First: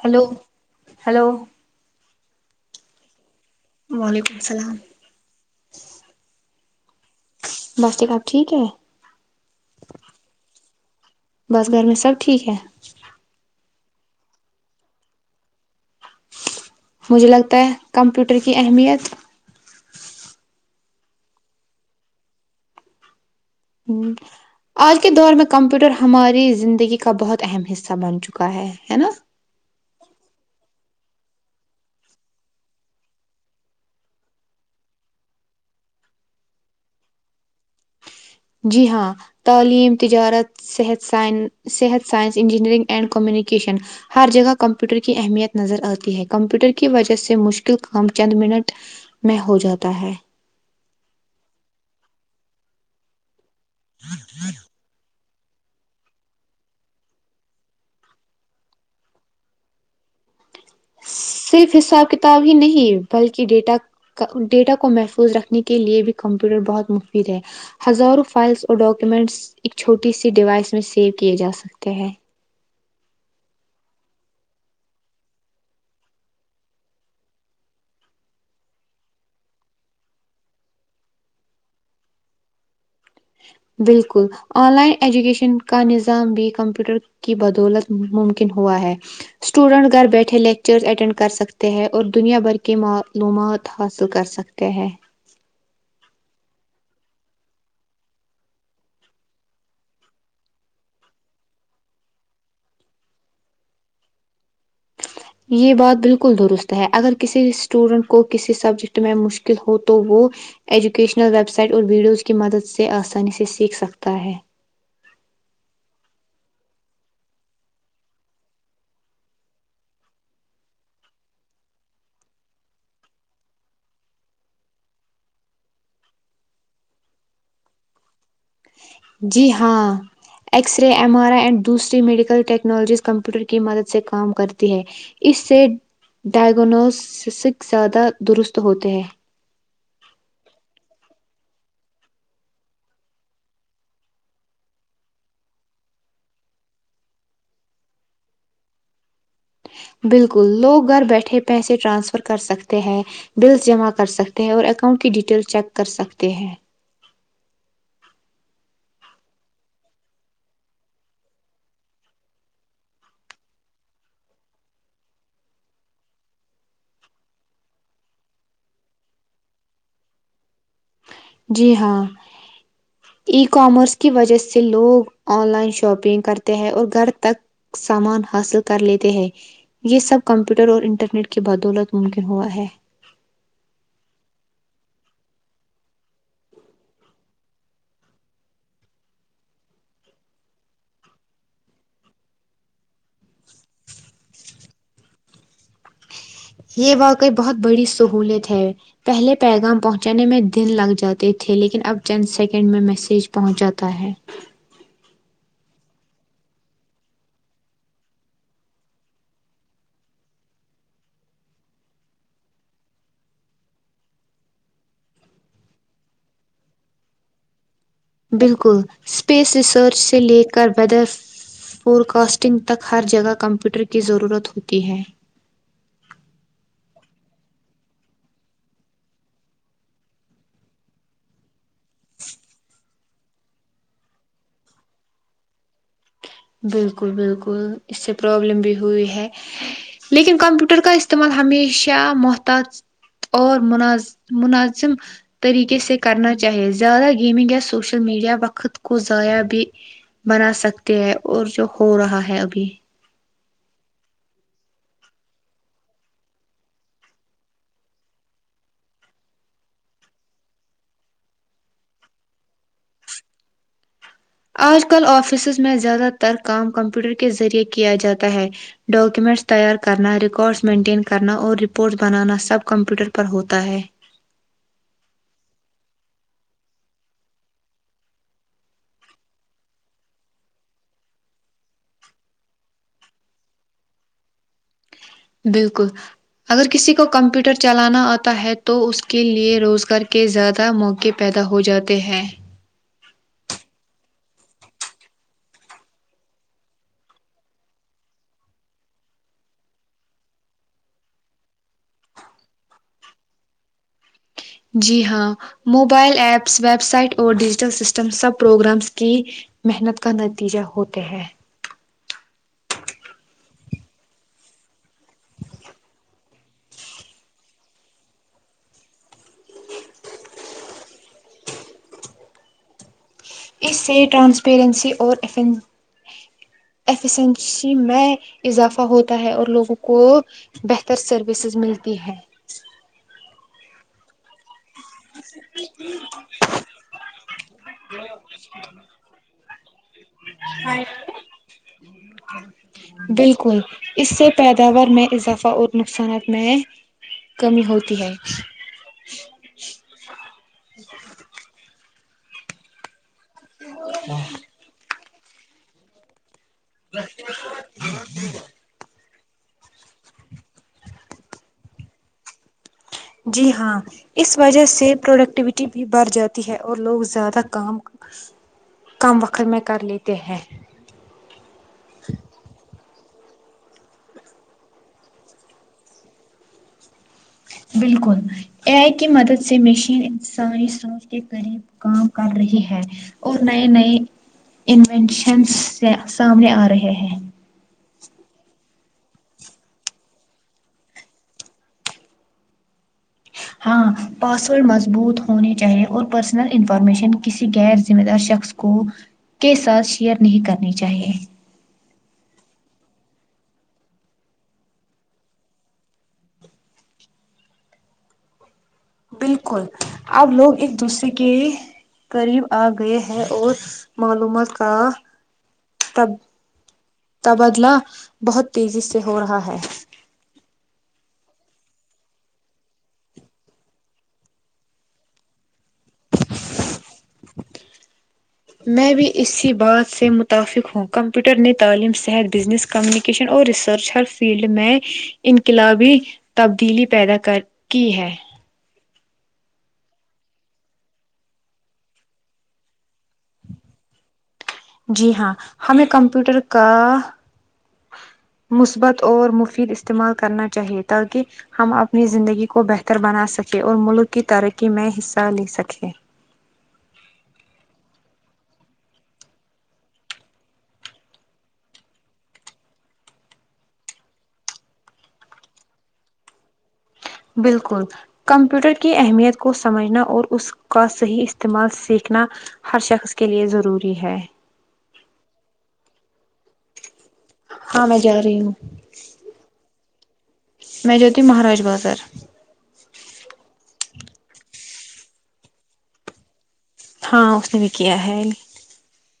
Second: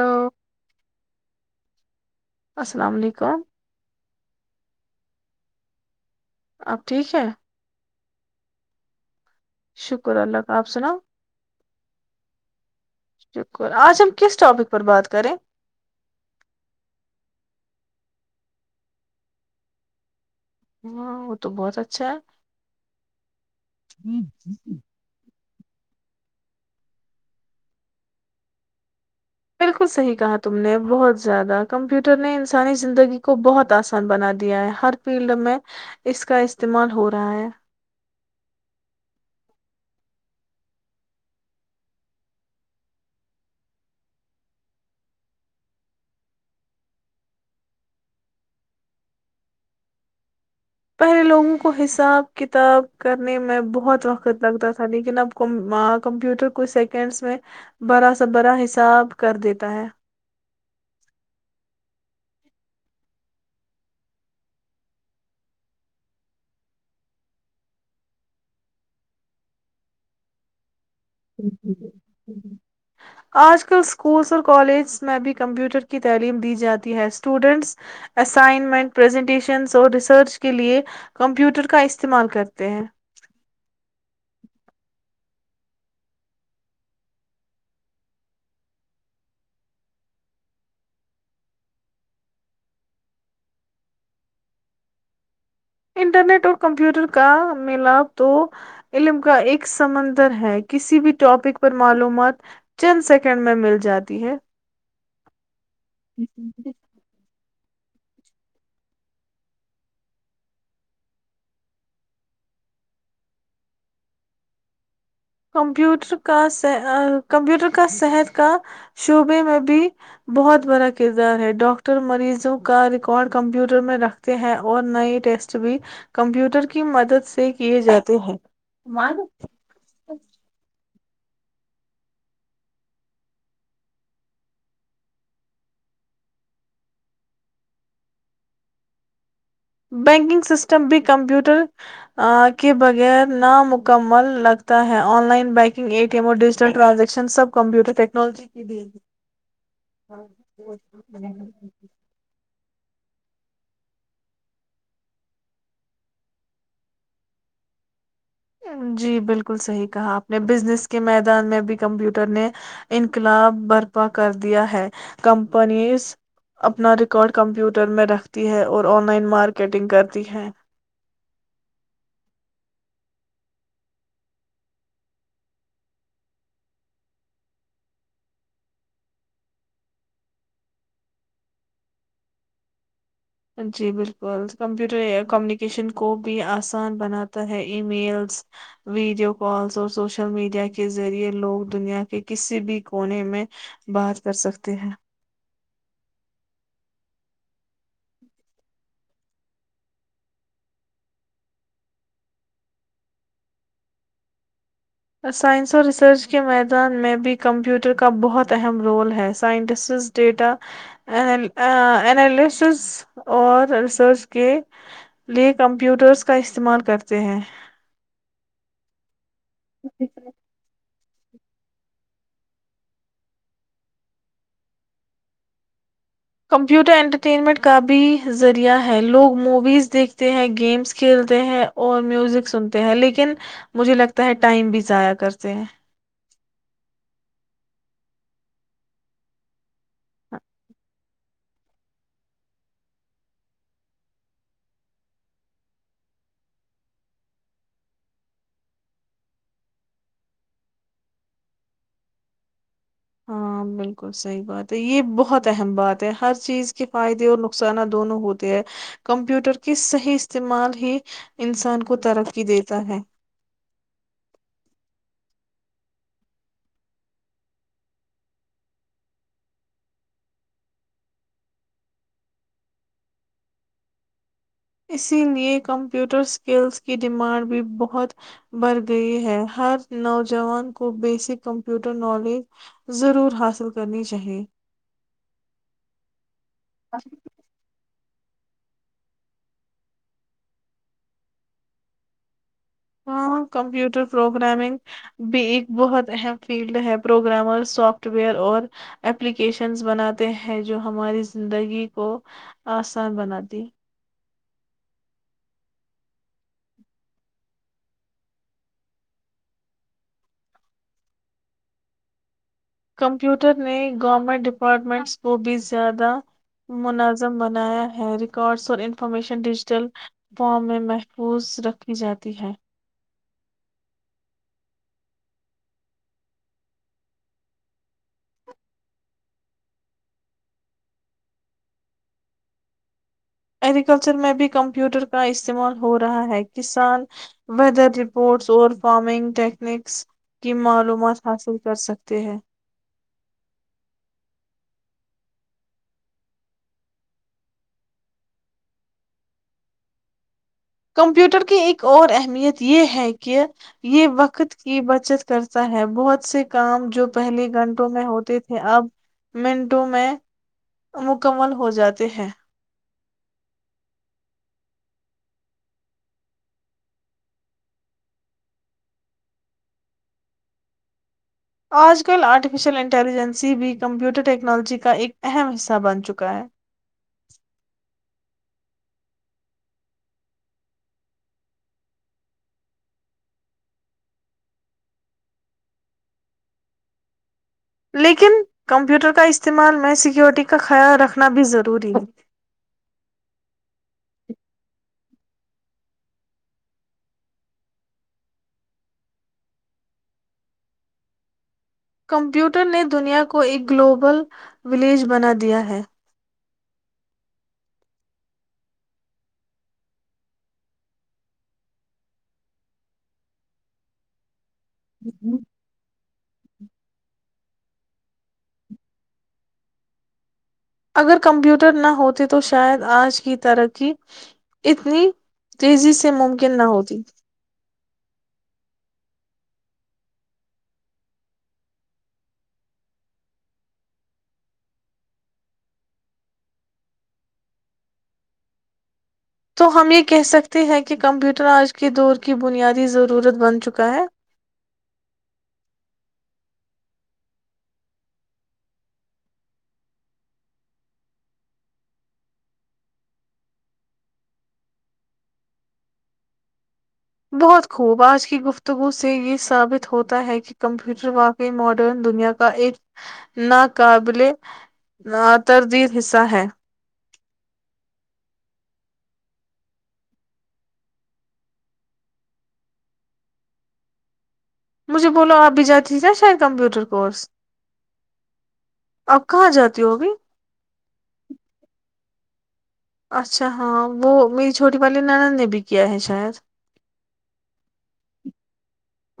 Hello hello السلام علیکم وعلیکم اللام اب ٹھیک ہے بس ٹھیک آب ٹھیک ہے شکر اللہ کا آپ سناؤ بس گھر میں سب ٹھیک ہے [unintelligible] آج ہم کس ٹاپک پر بات کریں مجھے لگتا ہے کمپیوٹر کی اہمیت ہاں وہ تو بہت اچھا ہے ہ آج کے دور میں کمپیوٹر ہماری زندگی کا بہت اہم حصہ بن چکا ہے ہے نا بالکل صحیح کہا تم نے بہت زیادہ کمپیوٹر نے انسانی زندگی کو بہت آسان بنا دیا ہے ہر فیلڈ میں اس کا استعمال ہو رہا ہے جی ہاں تعلیم تجارت صحت سائ صحت سائنس انجینئرنگ اینڈ کمیونیکیشن ہر جگہ کمپیوٹر کی اہمیت نظر آتی ہے کمپیوٹر کی وجہ سے مشکل کام چند منٹ میں ہو جاتا ہے پہلے لوگوں کو حساب کتاب کرنے میں بہت وقت لگتا تھا لیکن کمپیوٹر کچھ سیکنڈس میں برا سا برا حساب کر دیتا ہے صرف حساب کتاب ہی نہیں بلکہ ڈیٹا ڈیٹا کو محفوظ رکھنے کے لیے بھی کمپیوٹر بہت مفید ہے ہزاروں فائلس اور ڈاکومنٹس ایک چھوٹی سی ڈیوائس میں سیو کیے جا سکتے ہیں ہے آج کل اسکولس اور کالج میں بھی کمپیوٹر کی تعلیم دی جاتی ہے اسٹوڈینٹس اسائنمنٹ پرزنٹیشنس اور ریسرچ کے لیے کمپیوٹر کا استعمال کرتے ہیں بالکل آن لائن ایجوکیشن کا نظام بھی کمپیوٹر کی بدولت ممکن ہوا ہے اسٹوڈنٹ گھر بیٹھے لیکچرز اٹینڈ کر سکتے ہیں اور دنیا بھر کی معلومات حاصل کر سکتے ہیں انٹرنیٹ اور کمپیوٹر کا ملاپ تو علم کا ایک سمندر ہے کسی بھی ٹاپک پر معلومات چند سیکنڈ میں مل جاتی ہے یہ بات بالکل درست ہے اگر کسی اسٹوڈنٹ کو کسی سبجیکٹ میں مشکل ہو تو وہ ایجوکیشنل ویب سائٹ اور ویڈیوز کی مدد سے آسانی سے سیکھ سکتا ہے کمپیوٹر کا کمپیوٹر کا صحت کا شعبے میں بھی بہت بڑا کردار ہے ڈاکٹر مریضوں کا ریکارڈ کمپیوٹر میں رکھتے ہیں اور نئے ٹیسٹ بھی کمپیوٹر کی مدد سے کیے جاتے ہیں جی ہاں X ray M R I and دوسری میڈیکل ٹیکنالوجیز کمپیوٹر کی مدد سے کام کرتی ہے اس سے ڈائیگنوسسک زیادہ درست ہوتے ہیں بینکنگ سسٹم بھی کمپیوٹر کے بغیر نامکمل لگتا ہے online banking A T M اور ڈیجیٹل ٹرانزیکشن سب کمپیوٹر ٹیکنالوجی کی بھی بالکل لوگ گھر بیٹھے ہے۔ پیسے ٹرانسفر کر سکتے ہیں بلس جمع کر سکتے ہیں اور اکاؤنٹ کی ڈیٹیل چیک کر سکتے ہیں جی بالکل صحیح کہا آپ نے بزنس کے میدان میں بھی کمپیوٹر نے انقلاب برپا کر دیا ہے کمپنیز اپنا ریکارڈ کمپیوٹر میں رکھتی ہے اور آن لائن مارکیٹنگ کرتی ہے جی ہاں ای کامرس کی وجہ سے لوگ آن لائن شاپنگ کرتے ہیں اور گھر تک سامان حاصل کر لیتے ہے یہ سب کمپیوٹر اور انٹرنیٹ کی بدولت ممکن ہوا ہے جی بالکل کمپیوٹر کمیونیکیشن کو بھی آسان بناتا ہے ای میلس ویڈیو کالس اور سوشل میڈیا کے ذریعے لوگ دنیا کے کسی بھی کونے میں بات کر سکتے ت ہیں یہ واقعی بہت بڑی سہولت ہے پہلے پیغام پہنچانے میں دن لگ جاتے تھے لیکن اب چند سیکنڈ میں میسج پہنچ جاتا ہے سائنس اور ریسرچ کے میدان میں بھی کمپیوٹر کا بہت اہم رول ہے سائنٹسٹس ڈیٹا االسس اور ریسرچ کے لئے کمپیوٹرز کا استعمال کرتے ہیں بالکل اسپیس ریسرچ سے لے کر بدر فورکسٹنگ تک ہر جگہ کمپیوٹر کی ضرورت ہوتی ہے کمپیوٹر انٹرٹینمنٹ کا بھی ذریعہ ہے لوگ موویز دیکھتے ہیں گیمس کھیلتے ہیں اور میوزک سنتے ہیں لیکن مجھے لگتا ہے ٹائم بھی ضائع کرتے ہیں بالکل بالکل اس سے پرابلم بھی ہوئی ہے لیکن کمپیوٹر کا استعمال ہمیشہ محتاط اور مناز مناظم طریقے سے کرنا چاہیے زیادہ گیمنگ یا سوشل میڈیا وقت کو ضائع بھی بنا سکتے ہے اور جو ہو رہا ہے ابھی ہاں بالکل صحیح بات ہے یہ بہت اہم بات ہے ہر چیز کے فائدے اور نقصانات دونوں ہوتے ہے کمپیوٹر کے صحیح استعمال ہی انسان کو ترقی دیتا ہے آج کل آفیسز میں زیادہ تر کام کمپیوٹر کے ذریعہ کیا جاتا ہے ڈاکیومنٹس تیار کرنا ریکارڈز مینٹین کرنا اور رپورٹس بنانا سب کمپیوٹر پر ہوتا ہے اسی لیئے کمپیوٹر اسکلس کی ڈیمانڈ بھی بہت بڑھ گئی ہے ہر نوجوان کو بیسک کمپیوٹر نالج ضرور حاصل کرنی چاہیے بالکل اگر کسی کو کمپیوٹر چلانا آ ہے تو اس کے لئے روزگار کے زیادہ موقع پیدا ہو جاتے ہیں ہاں کمپیوٹر پروگرامنگ بھی ایک بہت اہم فیلڈ ہے پروگرامر سافٹ ویئر اور اپلیکیشنز بناتے ہیں جو ہماری زندگی کو آسان بناتی جی ہاں موبائل ایپس ویب سائٹ اور ڈیجیٹل سسٹم سب پروگرامس کی محنت کا نتیجہ ہوتے ہیں کمپیوٹر نے گورنمنٹ ڈپارٹمنٹس کو بھی زیادہ منظم بنایا ہے ریکارڈز اور انفارمیشن ڈیجیٹل فارم میں محفوظ رکھی جاتی ہے اس سے ٹرانسپیرنسی اور ایفیسینسی میں اضافہ ہوتا ہے اور لوگوں کو بہتر سروسز ملتی ہے ایگریکلچر میں بھی کمپیوٹر کا استعمال ہو رہا ہے کسان ویدر رپورٹس اور فارمنگ ٹیکنکس کی معلومات حاصل کر سکتے ہیں بالکل اس سے پیداوار میں اضافہ اور نقصانات میں کمی ہوتی ہے [inaudible] کمپیوٹر کے ایک اورور اہمیت یہ ہے کہ کہ یہ وقت کی بچت چرچا ہے بہت سے کام جو پہلے گھنٹوں میں ہوتے تھے اب منٹوں میں مکمل ہو جاتے ہیں جی ہاں اس وجہ سے پروڈکٹیویٹی بھی بڑھ جاتی ہے اور لوگ زیادہ کام کم وقت میں کر لیتے ہیں آج کل آرفشل انٹیلیجنسی بھی کمپیوٹر ٹیکنالوجی کا ایک اہم حصہ بن چکا ہے بالکل ا آئی کی مدد سے مشین انسانی سوچ کے قریب کام کر رہی ہے اور نئے نئے انوینشن سے سامنے آ رہے ہیں لیکن کمپیوٹر کا استعمال میں سیکیورٹی کا خیال رکھنا بھی ضروری ہے ہاں پاسورڈ مضبوط ہونے چاہیے اور پرسنل انفارمیشن کسی غیر ذمہ دار شخص کو کے ساتھ شیئر نہیں کرنی چاہیے کمپیوٹر نے دنیا کو ایک گلوبل ولیج بنا دیا ہے بالکل اب لوگ ایک دوسرے کے قریب آ گئے ہیں اور معلومات ہاں تب تبادلہ بہت تیزی سے ہو رہا ہے اگر کمپیوٹر نہ ہوتے تو شاید آج کی ترقی اتنی تیزی سے ممکن نہ ہوتی میں بھی اسی بات سے متفق ہوں کمپیوٹر نے تعلیم صحت بزنس کمیونیکیشن اور ریسرچ ہر فیلڈ میں انقلابی تبدیلی پیدا کی ہے تو ہم یہ کہہ سکتے ہیں کہ کمپیوٹر آج کے دور کی بنیادی ضرورت بن چکا ہے جی ہاں ہمیں کمپیوٹر کا مثبت اور مفید استعمال کرنا چاہیے تاکہ ہم اپنی زندگی کو بہتر بنا سکیں اور ملک کی ترقی میں حصہ لے سکیں اج کی گفتگو سے یہ ثابت ہوتا ہے کہ کمپیوٹر واقعی ماڈرن دنیا کا ایک ناقابل رہا تردید حصہ ہے بالکل کمپیوٹر کی اہمیت کو سمجھنا اور اس کا صحیح استعمال سیکھنا ہر شخص کے لیے ضروری ہے مجھے بولو آپ بھی جاتی نا شاید کمپیوٹر کورس ہاں میں جا رہی ہوں آپ کہاں جاتی ہوگی میں جوتی ہ مہاراج بازار اچھا ہاں وہ میری چھوٹی والی نینن نے بھی کیا ہے شاید ہاں اس نے کیا ہے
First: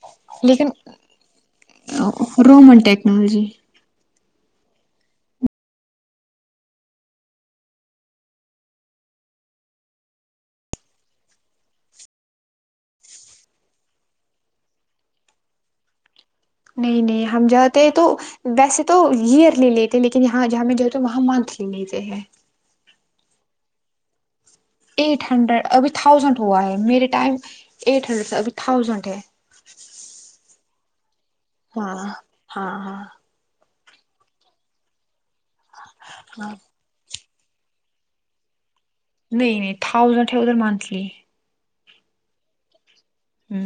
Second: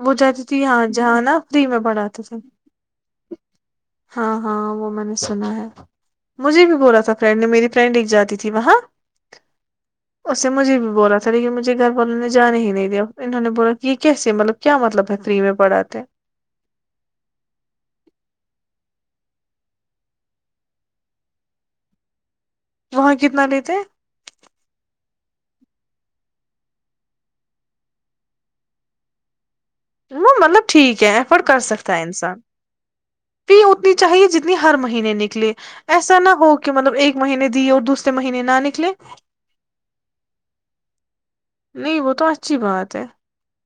وہ جاتی تھی لیکن یہاں جہاں نا فری میں پڑھاتے تھے رومن ٹیکنالوجی ہاں ہاں وہ میں نے سنا ہے مجھے بھی بولا تھا فرینڈ نے میری فرینڈ ایک جاتی تھی وہاں اس سے مجھے بھی بولا تھا لیکن مجھے گھر والوں نے جانا ہی نہیں دیا انہوں نے بولا کہ یہ کیسے مطلب کیا مطلب بہتری میں پڑاتے نہیں نہیں ہم جاتے تو ویسے تو ایئرلی لیتے لیکن یہاں ہمیں جاتے وہاں منتھلی لیتے ہیں وہاں کتنا لیتے ایٹ ہنڈریڈ ابھی تھاؤزینڈ ہوا ہے میرے ٹائم ایٹ ہنڈریڈ ابھی تھاؤزینڈ ہے مطلب ٹھیک ہے ف کر ہاں سکتا ہے انسان ہاں ہاں فی اتنی چاہیے جتنی ہر مہینے نکل لے ایسا نہ ہاں ہو کہ مطلب ایک مہینے دی اور دوسرے مہینے نہ نکلے نہیں نہیں تھاؤزنڈ ہے ادھر منتھلی نہیں وہ تو اچھی بات ہے ہ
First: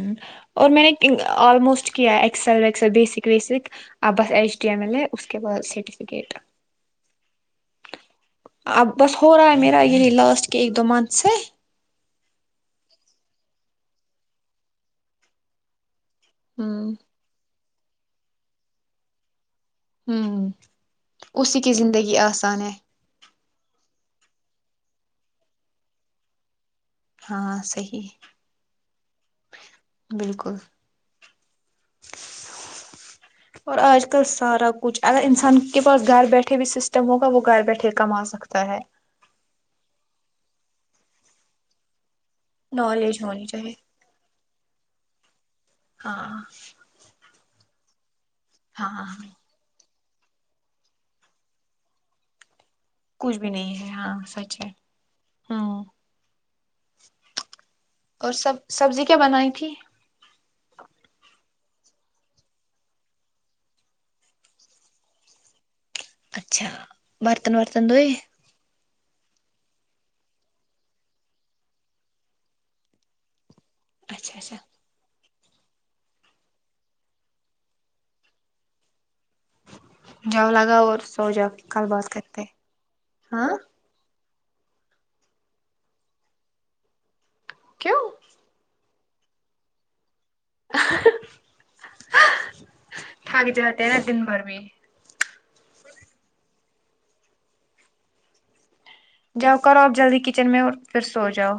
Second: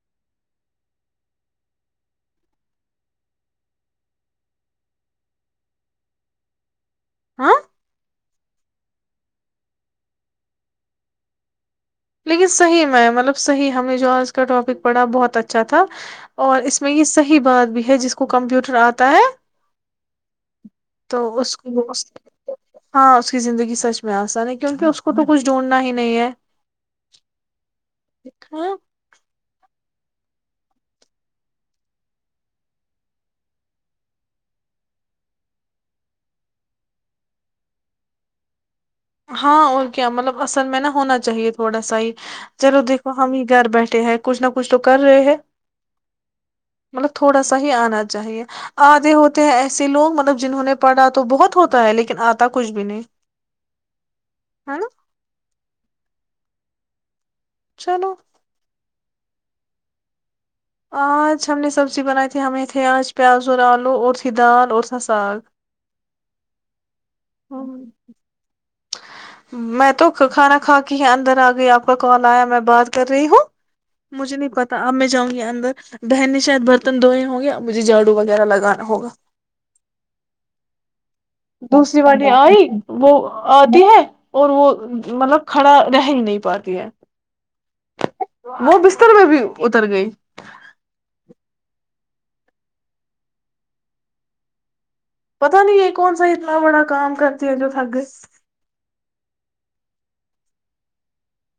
اور میں نے آلموسٹ کیا ایکسل وسل بیسک ویسک ا بس ایچ ڈی ایم ایل ہے اس کے بعد سرٹیفکیٹ ہاں اب بس ہو رہا ہے میرا یہی لاسٹ کے ایک دو منتھ سے لیکن صحیح میں مطلب صحیح ہمیں جو آج کا ٹاپک پڑھا بہت اچھا تھا اور اس میں ہوں یہ صحیح بات بھی ہے جس کو کمپیوٹر آتا ہے ہوں تو اس اسی کی کو زندگی آسان ہے ہاں اس کی زندگی سچ آسا نہیں ہے کیونکہ اس کو تو کچھ ڈھونڈنا ہی نہیں ہے ہاں صی ہ بالکل اور آج کل سارا کچھ اگر انسان کے پاس گھر بیٹھے بھی سسٹم ہوگا وہ گھر بیٹھے کما سکتا ہے ہاں اور کیا مطلب اصل میں نا ہونا چاہیے تھوڑا سا ہی چلو دیکھو نالج ہم ہی ہونی گھر چاہیے بیٹھے ہیں کچھ نہ کچھ کچھ تو کر رہے ہیں ہاں مطلب [unintelligible] تھوڑا سا ہی آنا چاہیے ہاں آتےے ہوتے ہیں ایسے لوگ مطلب جنہوں نے پڑھا تو بہت ہوتا ہے لیکن آتا کو کچھ بھی نہیں ہے ہاں سچ ہے ہوں [unintelligible] چلو [unintelligible] اور سب سبزی کا کیا بنائی تھی [unintelligible] آج ہم نے سبزی بنائی تھی ہمیں تھے آج پیاز اور آلو اور تھی دال اور تھا ساگ اچھا برتن برتن دو ہی میں تو کھانا کھا کے ہی اندر آ گئی آپ کا کال آیا میں بات کر رہی ہوں مجھے اچھا نہیں اچھا پتا اب میں جاؤں گی انر بہننے شاید برتن دھوئے ہ گے یا مجھے جھاڑو وغیرہ لگانا ہوگا جؤلا گا اورور دوسری بار نے آئی وہ ہاں آدھی ہے اور وہ مطلب کھڑا رہ ہی نہیں پاتی ہے کیوں وہ بس اتر میں بھی اتر گئی تھاک جاتے ہیں نا دن بھر بھی پتا نہیں یہ کون سا اتنا بڑا کام کرتے ہیں جو تھگ جاؤ کرو آپ جلدی کچن میں اور پھر سو جاؤ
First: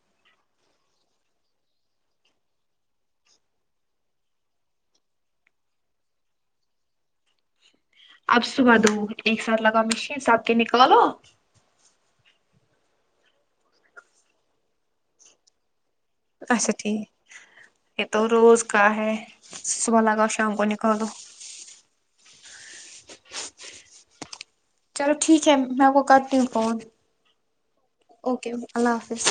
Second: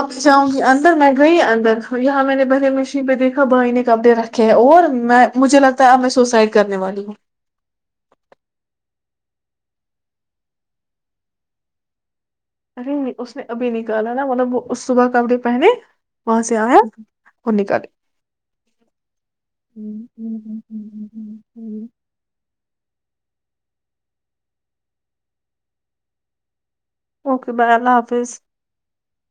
اب جاؤں گی اندر میں گئی اندر یہاں میں نے بھرے مشین پہ دیکھا بھائی نے کپڑے رکھے ہیں اور میں مجھے لگتا ہے اب میں سوسائڈ کرنے والی ہوں اب صبح دو ایک ساتھ لگا مشین ساتھ کے نکال لو ارے اس نے ابھی نکالا نا مطلب وہ صبح کپڑے پہنے وہاں سے اچھا آیا ٹھیک اور نکال یہ تو روز کا ہے صبح لاگاؤ شام کو نکال دو چلو ٹھیک ہے میں آپ کو کرتی ہوں فون اوکے بائے اللہ حافظ بس